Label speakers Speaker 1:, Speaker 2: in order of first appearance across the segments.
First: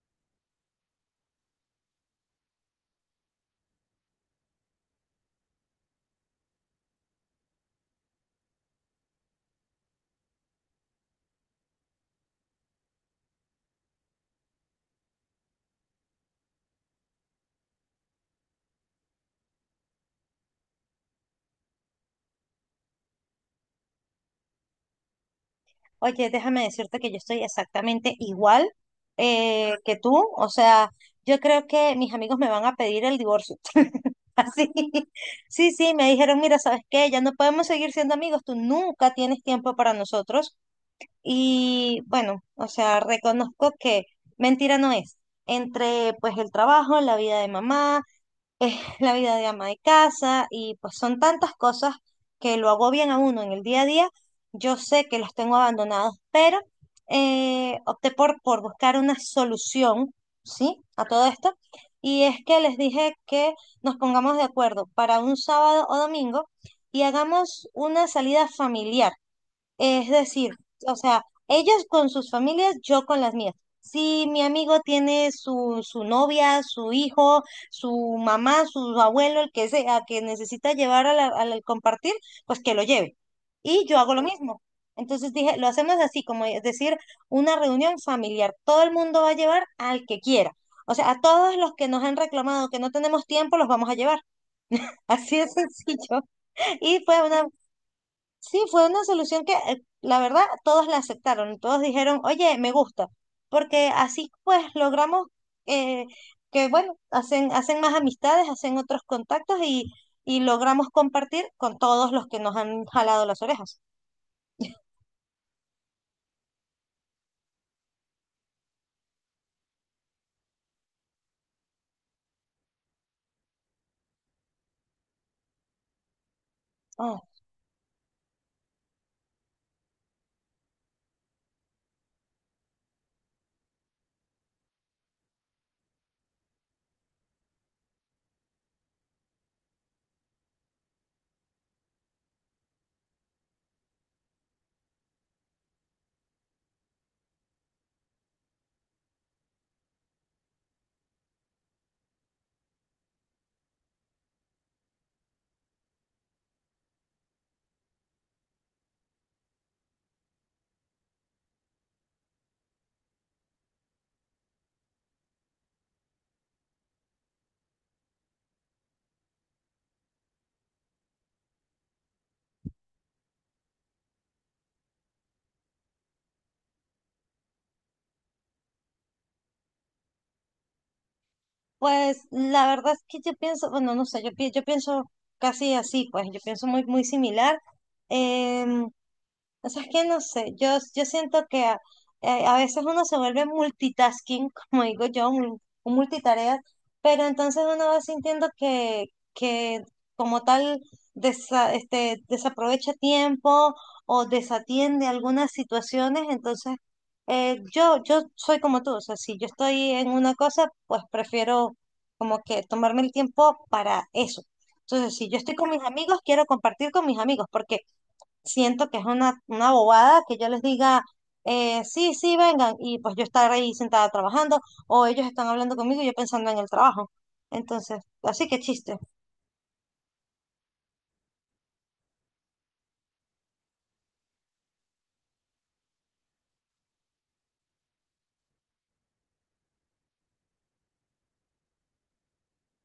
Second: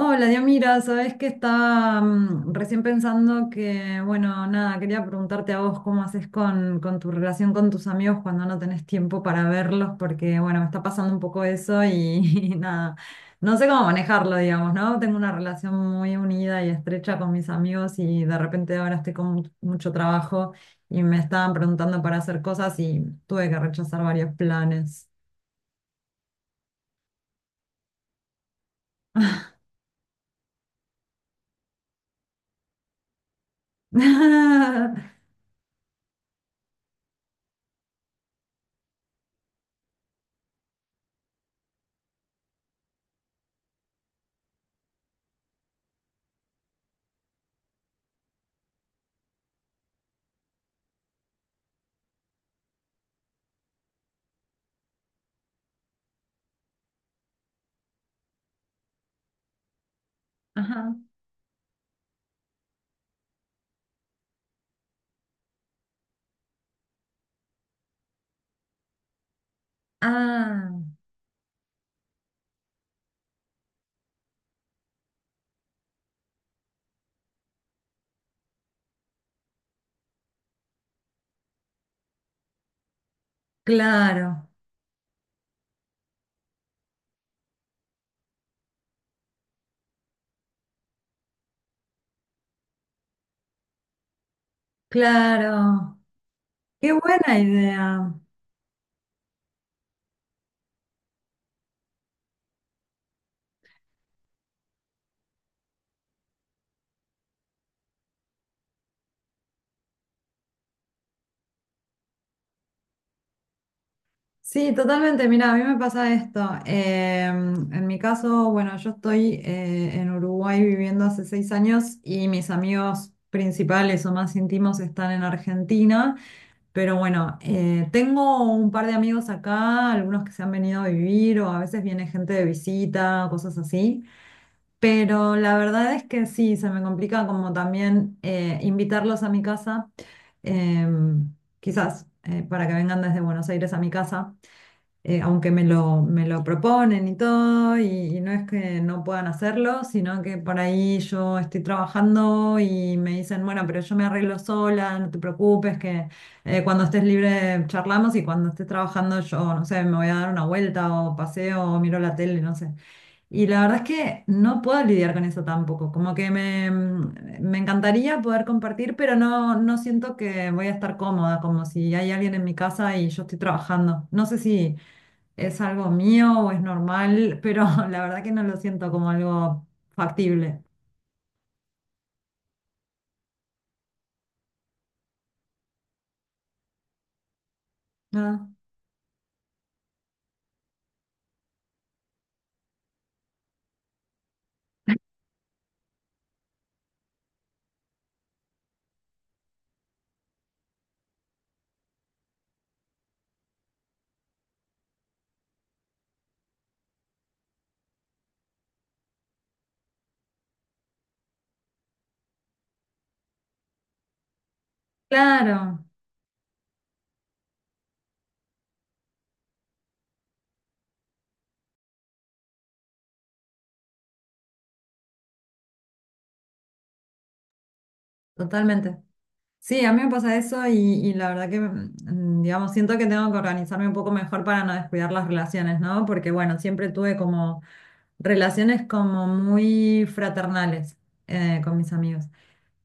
Speaker 1: Hola, Diomira. Sabes que estaba recién pensando que, bueno, nada, quería preguntarte a vos cómo haces con tu relación con tus amigos cuando no tenés tiempo para verlos, porque, bueno, me está pasando un poco eso y, y nada, no sé cómo manejarlo, digamos, ¿no? Tengo una relación muy unida y estrecha con mis amigos y de repente ahora estoy con mucho trabajo y me estaban preguntando para hacer cosas y tuve que rechazar varios planes.
Speaker 2: Oye, déjame decirte que yo estoy exactamente igual que tú. O sea, yo creo que mis amigos me van a pedir el divorcio. Así. Sí, sí, me dijeron, mira, ¿sabes qué? Ya no podemos seguir siendo amigos. Tú nunca tienes tiempo para nosotros. Y bueno, o sea, reconozco que mentira no es. Entre pues el trabajo, la vida de mamá, es la vida de ama de casa y pues son tantas cosas que lo agobian a uno en el día a día. Yo sé que los tengo abandonados, pero opté por buscar una solución, ¿sí?
Speaker 1: Ajá.
Speaker 2: A todo esto. Y es que les dije que nos pongamos de acuerdo para un sábado o domingo y hagamos una salida familiar. Es decir,
Speaker 1: Ah,
Speaker 2: o sea, ellos con sus familias, yo con las mías. Si mi amigo tiene su novia, su hijo, su mamá, su abuelo, el que sea, que necesita llevar a al compartir, pues que lo lleve. Y yo hago lo
Speaker 1: claro.
Speaker 2: mismo. Entonces dije, lo hacemos así, como es decir, una reunión familiar. Todo el mundo va a llevar al que quiera. O sea, a todos los que nos han reclamado que no tenemos tiempo, los vamos a llevar. Así de
Speaker 1: Claro,
Speaker 2: sencillo.
Speaker 1: qué
Speaker 2: Y fue
Speaker 1: buena
Speaker 2: una
Speaker 1: idea.
Speaker 2: Sí, fue una solución que la verdad todos la aceptaron, todos dijeron, oye, me gusta, porque así pues logramos eh, que, bueno, hacen más amistades, hacen otros contactos y logramos compartir con todos los que nos han jalado las orejas.
Speaker 1: Sí, totalmente. Mira, a mí me pasa esto. En mi caso, bueno, yo estoy en Uruguay viviendo hace 6 años y mis amigos principales o más íntimos están en Argentina. Pero
Speaker 2: Ah,
Speaker 1: bueno, tengo un par de amigos acá, algunos que se han venido a vivir o a veces viene gente de visita, cosas así. Pero la verdad es que sí, se me complica como también invitarlos a mi casa, em, quizás para que vengan desde Buenos Aires a mi casa aunque me lo proponen y todo, y no es que no puedan hacerlo, sino que por ahí yo estoy trabajando y me dicen, bueno, pero yo me arreglo sola, no te preocupes, que cuando estés libre charlamos y cuando estés trabajando yo, no sé, me voy a dar una vuelta o paseo o miro la tele, no sé. Y la verdad es que no puedo lidiar con eso tampoco, me encantaría poder compartir, pero no, no siento que voy a estar cómoda, como si hay alguien en mi casa y yo estoy trabajando. No sé si... ¿Es algo mío o es normal? Pero la verdad que no lo siento como algo factible.
Speaker 2: pues la verdad es que yo pienso, bueno, no sé, yo pienso casi así, pues yo pienso muy, muy similar.
Speaker 1: Ah,
Speaker 2: em, O sea, es que no sé, yo siento a veces uno se vuelve multitasking, como digo yo, un multitarea, pero entonces uno va sintiendo que como tal este, desaprovecha tiempo o desatiende algunas situaciones, entonces yo soy como tú, o sea, si yo estoy en una cosa, pues prefiero como que tomarme el tiempo para eso. Entonces, si yo estoy con mis
Speaker 1: claro,
Speaker 2: amigos, quiero compartir con mis amigos, porque siento que es una bobada que yo les diga, sí, sí, vengan, y pues yo estar ahí sentada trabajando, o ellos están hablando conmigo y yo pensando en el trabajo. Entonces, así que chiste.
Speaker 1: totalmente. Sí, a mí me pasa eso y la verdad que, digamos, siento que tengo que organizarme un poco mejor para no descuidar las relaciones, ¿no? Porque, bueno, siempre tuve como relaciones como muy fraternales con mis amigos.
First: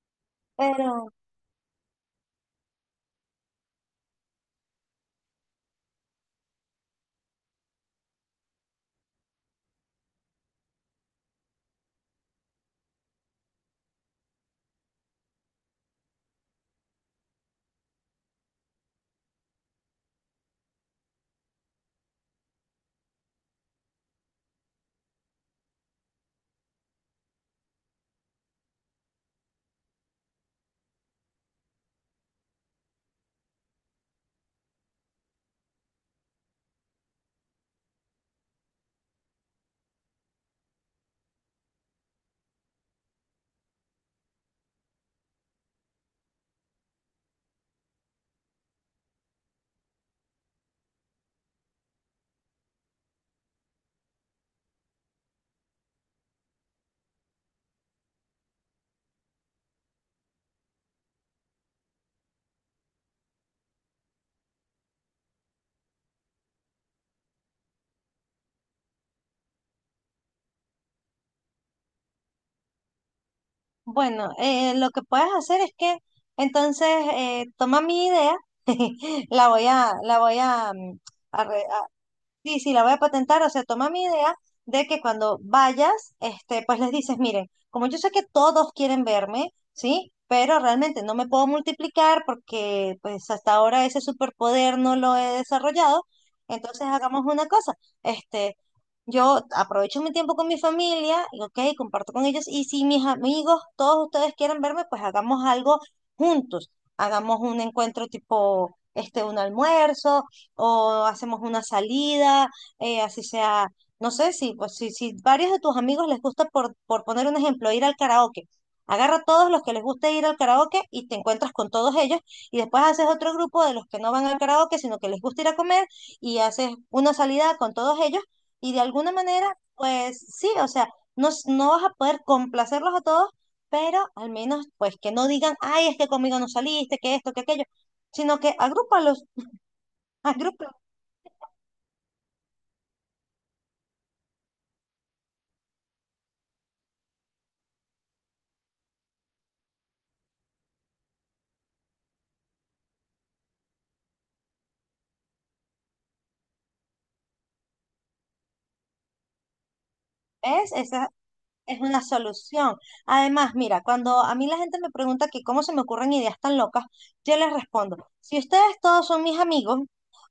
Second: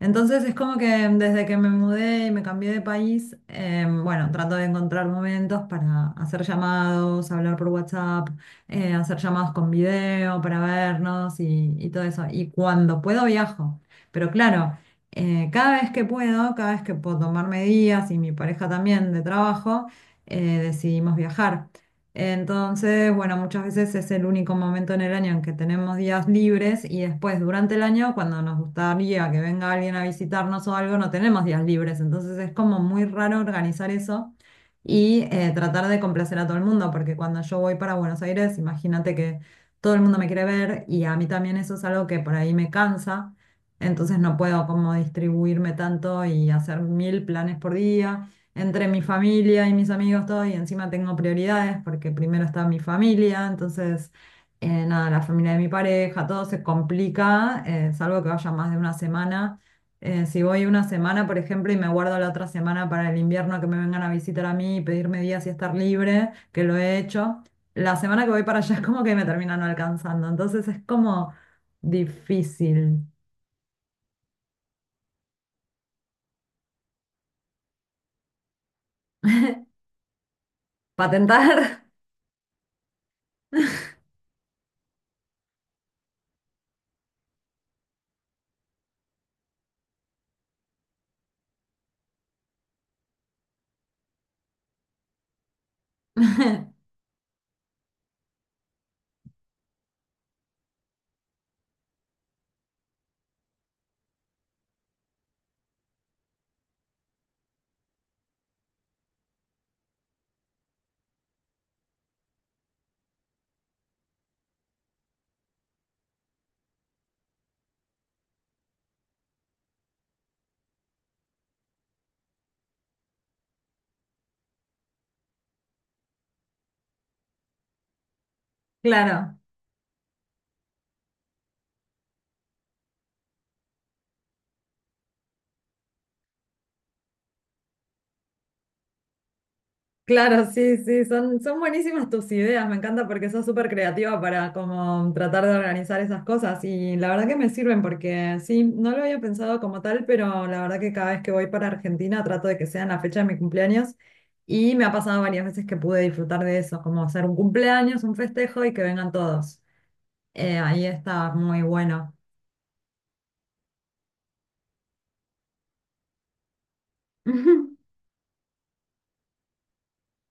Speaker 1: Entonces es como que
Speaker 2: Pero
Speaker 1: desde que me mudé y me cambié de país, bueno, trato de encontrar momentos para hacer llamados, hablar por WhatsApp, hacer llamados con video para vernos y todo eso. Y cuando puedo viajo. Pero claro, cada vez que puedo tomarme días y mi pareja también de trabajo, decidimos viajar. Entonces, bueno, muchas veces es el único momento en el año en que tenemos días libres y después durante el año, cuando nos gustaría que venga alguien a visitarnos o algo, no tenemos días libres. Entonces es como muy raro organizar eso y tratar de complacer a todo el mundo, porque cuando yo voy para Buenos Aires, imagínate que todo el mundo me quiere ver y a mí también eso es algo que por ahí me cansa. Entonces no puedo como distribuirme tanto y hacer mil planes por día entre mi familia y mis amigos, todo, y encima tengo prioridades porque primero está mi familia, entonces, nada, la familia de mi pareja, todo se complica, salvo que vaya más de una semana. Si voy una semana, por ejemplo, y me guardo la otra semana para el invierno que me vengan a visitar a mí y pedirme días y estar libre, que lo he hecho, la semana que voy para allá es como que me terminan no alcanzando, entonces es como difícil
Speaker 2: bueno, lo que puedes hacer es que entonces toma mi idea, la voy a, mm, a, re-
Speaker 1: patentar.
Speaker 2: Sí, sí, la voy a patentar, o sea, toma mi idea de que cuando vayas, este, pues les dices, miren, como yo sé que todos quieren verme, ¿sí? Pero realmente no me puedo multiplicar porque pues hasta ahora ese superpoder no lo he desarrollado, entonces hagamos una cosa, este, yo aprovecho mi tiempo con mi familia, y, ok, comparto con ellos, y si mis amigos, todos ustedes quieren verme, pues hagamos algo juntos, hagamos un encuentro tipo, este, un almuerzo o hacemos una salida, así sea, no sé si, pues, si, si varios de tus amigos les gusta, por poner un ejemplo, ir al karaoke. Agarra a todos los que les guste ir al karaoke y te encuentras con todos ellos y después haces otro grupo de los que no van al karaoke, sino que les gusta ir a comer y haces una salida con todos ellos y de alguna
Speaker 1: Claro.
Speaker 2: manera, pues sí, o sea, no vas a poder complacerlos a todos, pero al menos pues que no digan, ay, es que conmigo no saliste, que esto, que aquello, sino que agrúpalos,
Speaker 1: Claro,
Speaker 2: agrúpalos.
Speaker 1: sí, sí, son buenísimas tus ideas, me encanta porque sos súper creativa para como tratar de organizar esas cosas y la verdad que me sirven porque sí, no lo había pensado como tal, pero la verdad que cada vez que voy para Argentina trato de que sea en la fecha de mi cumpleaños y me ha pasado varias veces que pude disfrutar de eso, como hacer un cumpleaños, un festejo y que vengan todos.
Speaker 2: ¿Ves?
Speaker 1: Ahí
Speaker 2: Esa,
Speaker 1: está muy
Speaker 2: es una
Speaker 1: bueno.
Speaker 2: solución. Además, mira, cuando a mí la gente me pregunta que cómo se me ocurren ideas tan locas, yo les respondo, si ustedes todos son mis amigos,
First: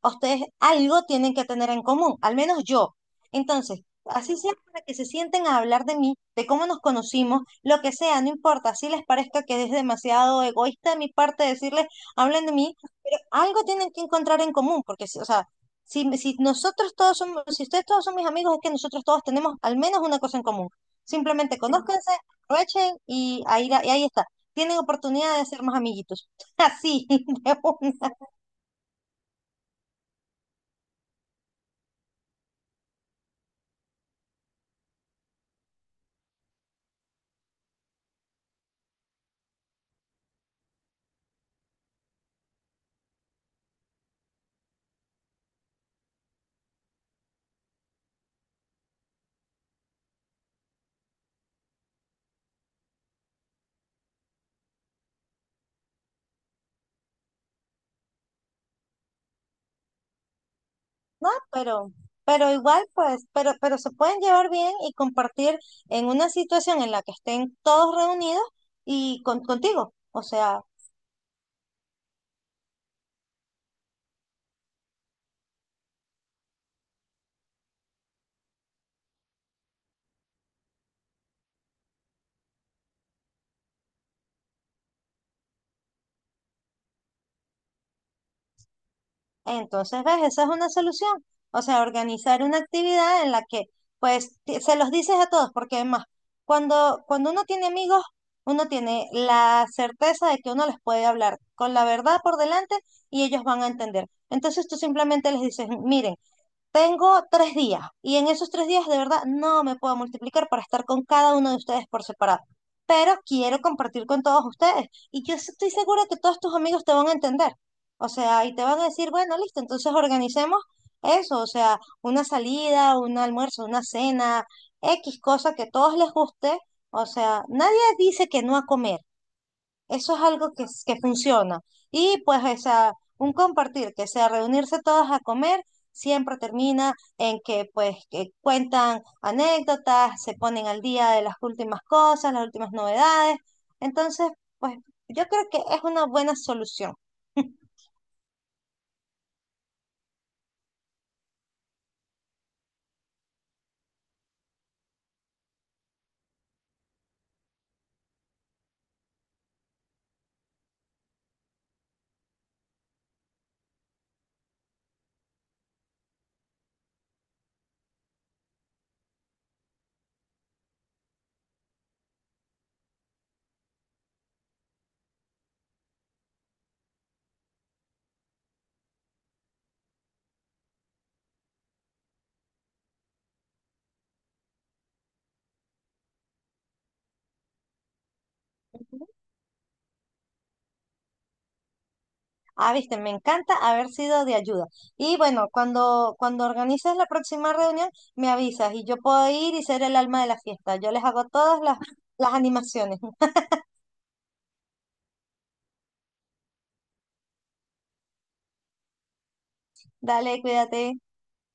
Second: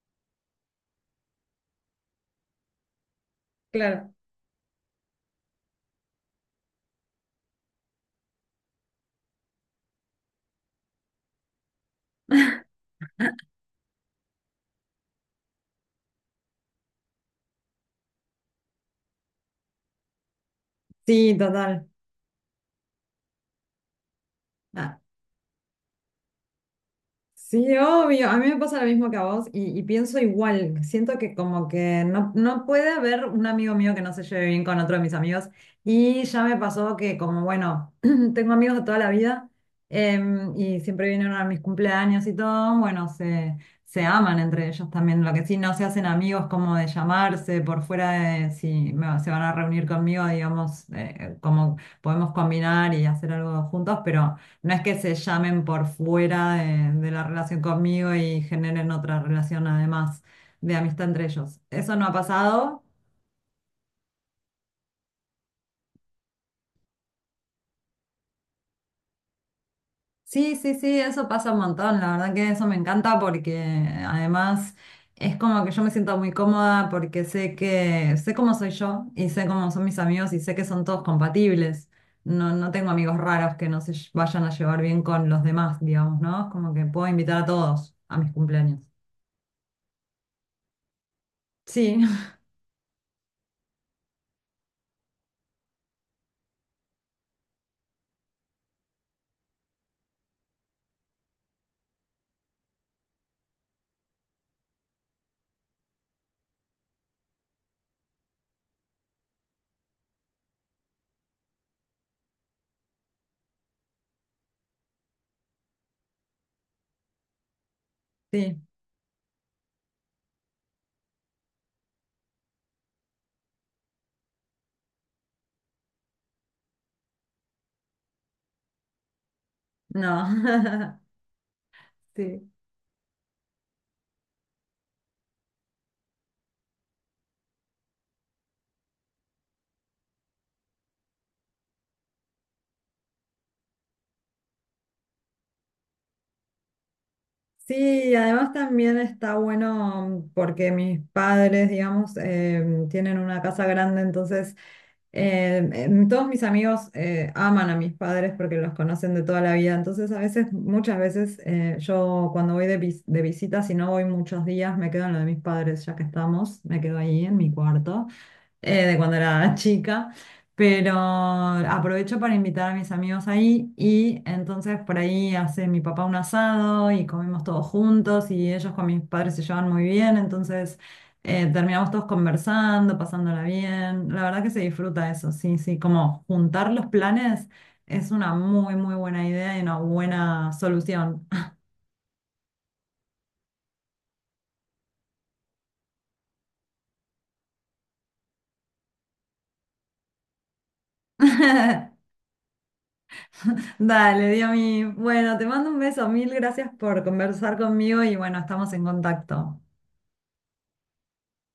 Speaker 2: ustedes algo tienen que tener en común, al menos yo. Entonces,
Speaker 1: Claro,
Speaker 2: así sea para que se sienten a hablar de mí, de cómo nos conocimos, lo que sea, no importa, si les parezca que es demasiado egoísta de mi parte decirles, hablen de mí, pero algo tienen que encontrar en común, porque, o sea, si, si nosotros todos somos, si ustedes todos son mis amigos, es que nosotros todos tenemos al menos una cosa en común.
Speaker 1: sí,
Speaker 2: Simplemente
Speaker 1: total.
Speaker 2: conózcanse, aprovechen y ahí, y ahí está. Tienen
Speaker 1: Ah,
Speaker 2: oportunidad de ser más amiguitos. Así, de una,
Speaker 1: sí, obvio. A mí me pasa lo mismo que a vos y pienso igual. Siento que como que no, no puede haber un amigo mío que no se lleve bien con otro de mis amigos. Y ya me pasó que como, bueno, tengo amigos de toda la vida y siempre vinieron a mis cumpleaños y todo, bueno, se aman entre ellos también. Lo que sí, no se hacen amigos como de llamarse por fuera de si se van a reunir conmigo, digamos, como podemos combinar y hacer algo juntos, pero... No es que se llamen por fuera de la relación conmigo y generen otra relación además de amistad entre
Speaker 2: ¿no?
Speaker 1: ellos. ¿Eso no ha
Speaker 2: Pero
Speaker 1: pasado?
Speaker 2: igual, pues, pero se pueden llevar bien y compartir en una situación en la que estén todos reunidos y contigo. O
Speaker 1: Sí,
Speaker 2: sea,
Speaker 1: sí, sí, eso pasa un montón. La verdad que eso me encanta porque además es como que yo me siento muy cómoda porque sé que sé cómo soy yo y sé cómo son mis amigos y sé que son todos compatibles. No, no tengo amigos raros que no se vayan a llevar bien con los demás, digamos, ¿no? Es como que puedo invitar a todos a mis cumpleaños.
Speaker 2: entonces, ¿ves? Esa es una solución. O sea,
Speaker 1: Sí,
Speaker 2: organizar una actividad en la que, pues, se los dices a todos, porque además, cuando uno tiene amigos, uno tiene la certeza de que uno les puede hablar con la verdad por delante y ellos van a entender. Entonces, tú simplemente les dices, miren, tengo 3 días y en esos 3 días de verdad no me puedo multiplicar para estar con cada uno de ustedes por separado, pero quiero compartir con todos ustedes y yo estoy segura que todos tus amigos te van a entender. O sea, y
Speaker 1: sí,
Speaker 2: te van a decir, bueno, listo, entonces organicemos eso, o sea, una salida, un almuerzo, una cena, X cosa que a todos les guste. O sea, nadie dice que no a comer, eso es algo que
Speaker 1: no.
Speaker 2: funciona. Y pues,
Speaker 1: Sí,
Speaker 2: o sea, un compartir, que sea reunirse todas a comer, siempre termina en que pues que cuentan anécdotas, se ponen al día de las últimas cosas, las últimas novedades. Entonces, pues yo creo que es una buena solución.
Speaker 1: sí, y además también está bueno porque mis padres, digamos, tienen una casa grande, entonces todos mis amigos aman a mis padres porque los conocen de toda la vida, entonces a veces, muchas veces, yo cuando voy de, de visita, si no voy muchos días, me quedo en lo de mis padres, ya que estamos, me quedo ahí en mi cuarto. De cuando era chica, pero aprovecho para invitar a mis amigos ahí y entonces por ahí hace mi papá un asado y comemos todos juntos y ellos con mis padres se llevan muy bien, entonces terminamos todos conversando, pasándola bien, la verdad que se disfruta eso, sí, sí, como juntar los planes es una muy, muy buena idea y una buena solución.
Speaker 2: Ah, viste, me encanta haber sido de ayuda. Y bueno, cuando organices la próxima reunión, me avisas y yo puedo ir y ser el alma de la fiesta. Yo les hago todas las animaciones.
Speaker 1: Dale, Dios mío. Bueno, te mando un beso. Mil gracias por conversar conmigo y bueno, estamos en contacto.
Speaker 2: Dale, cuídate.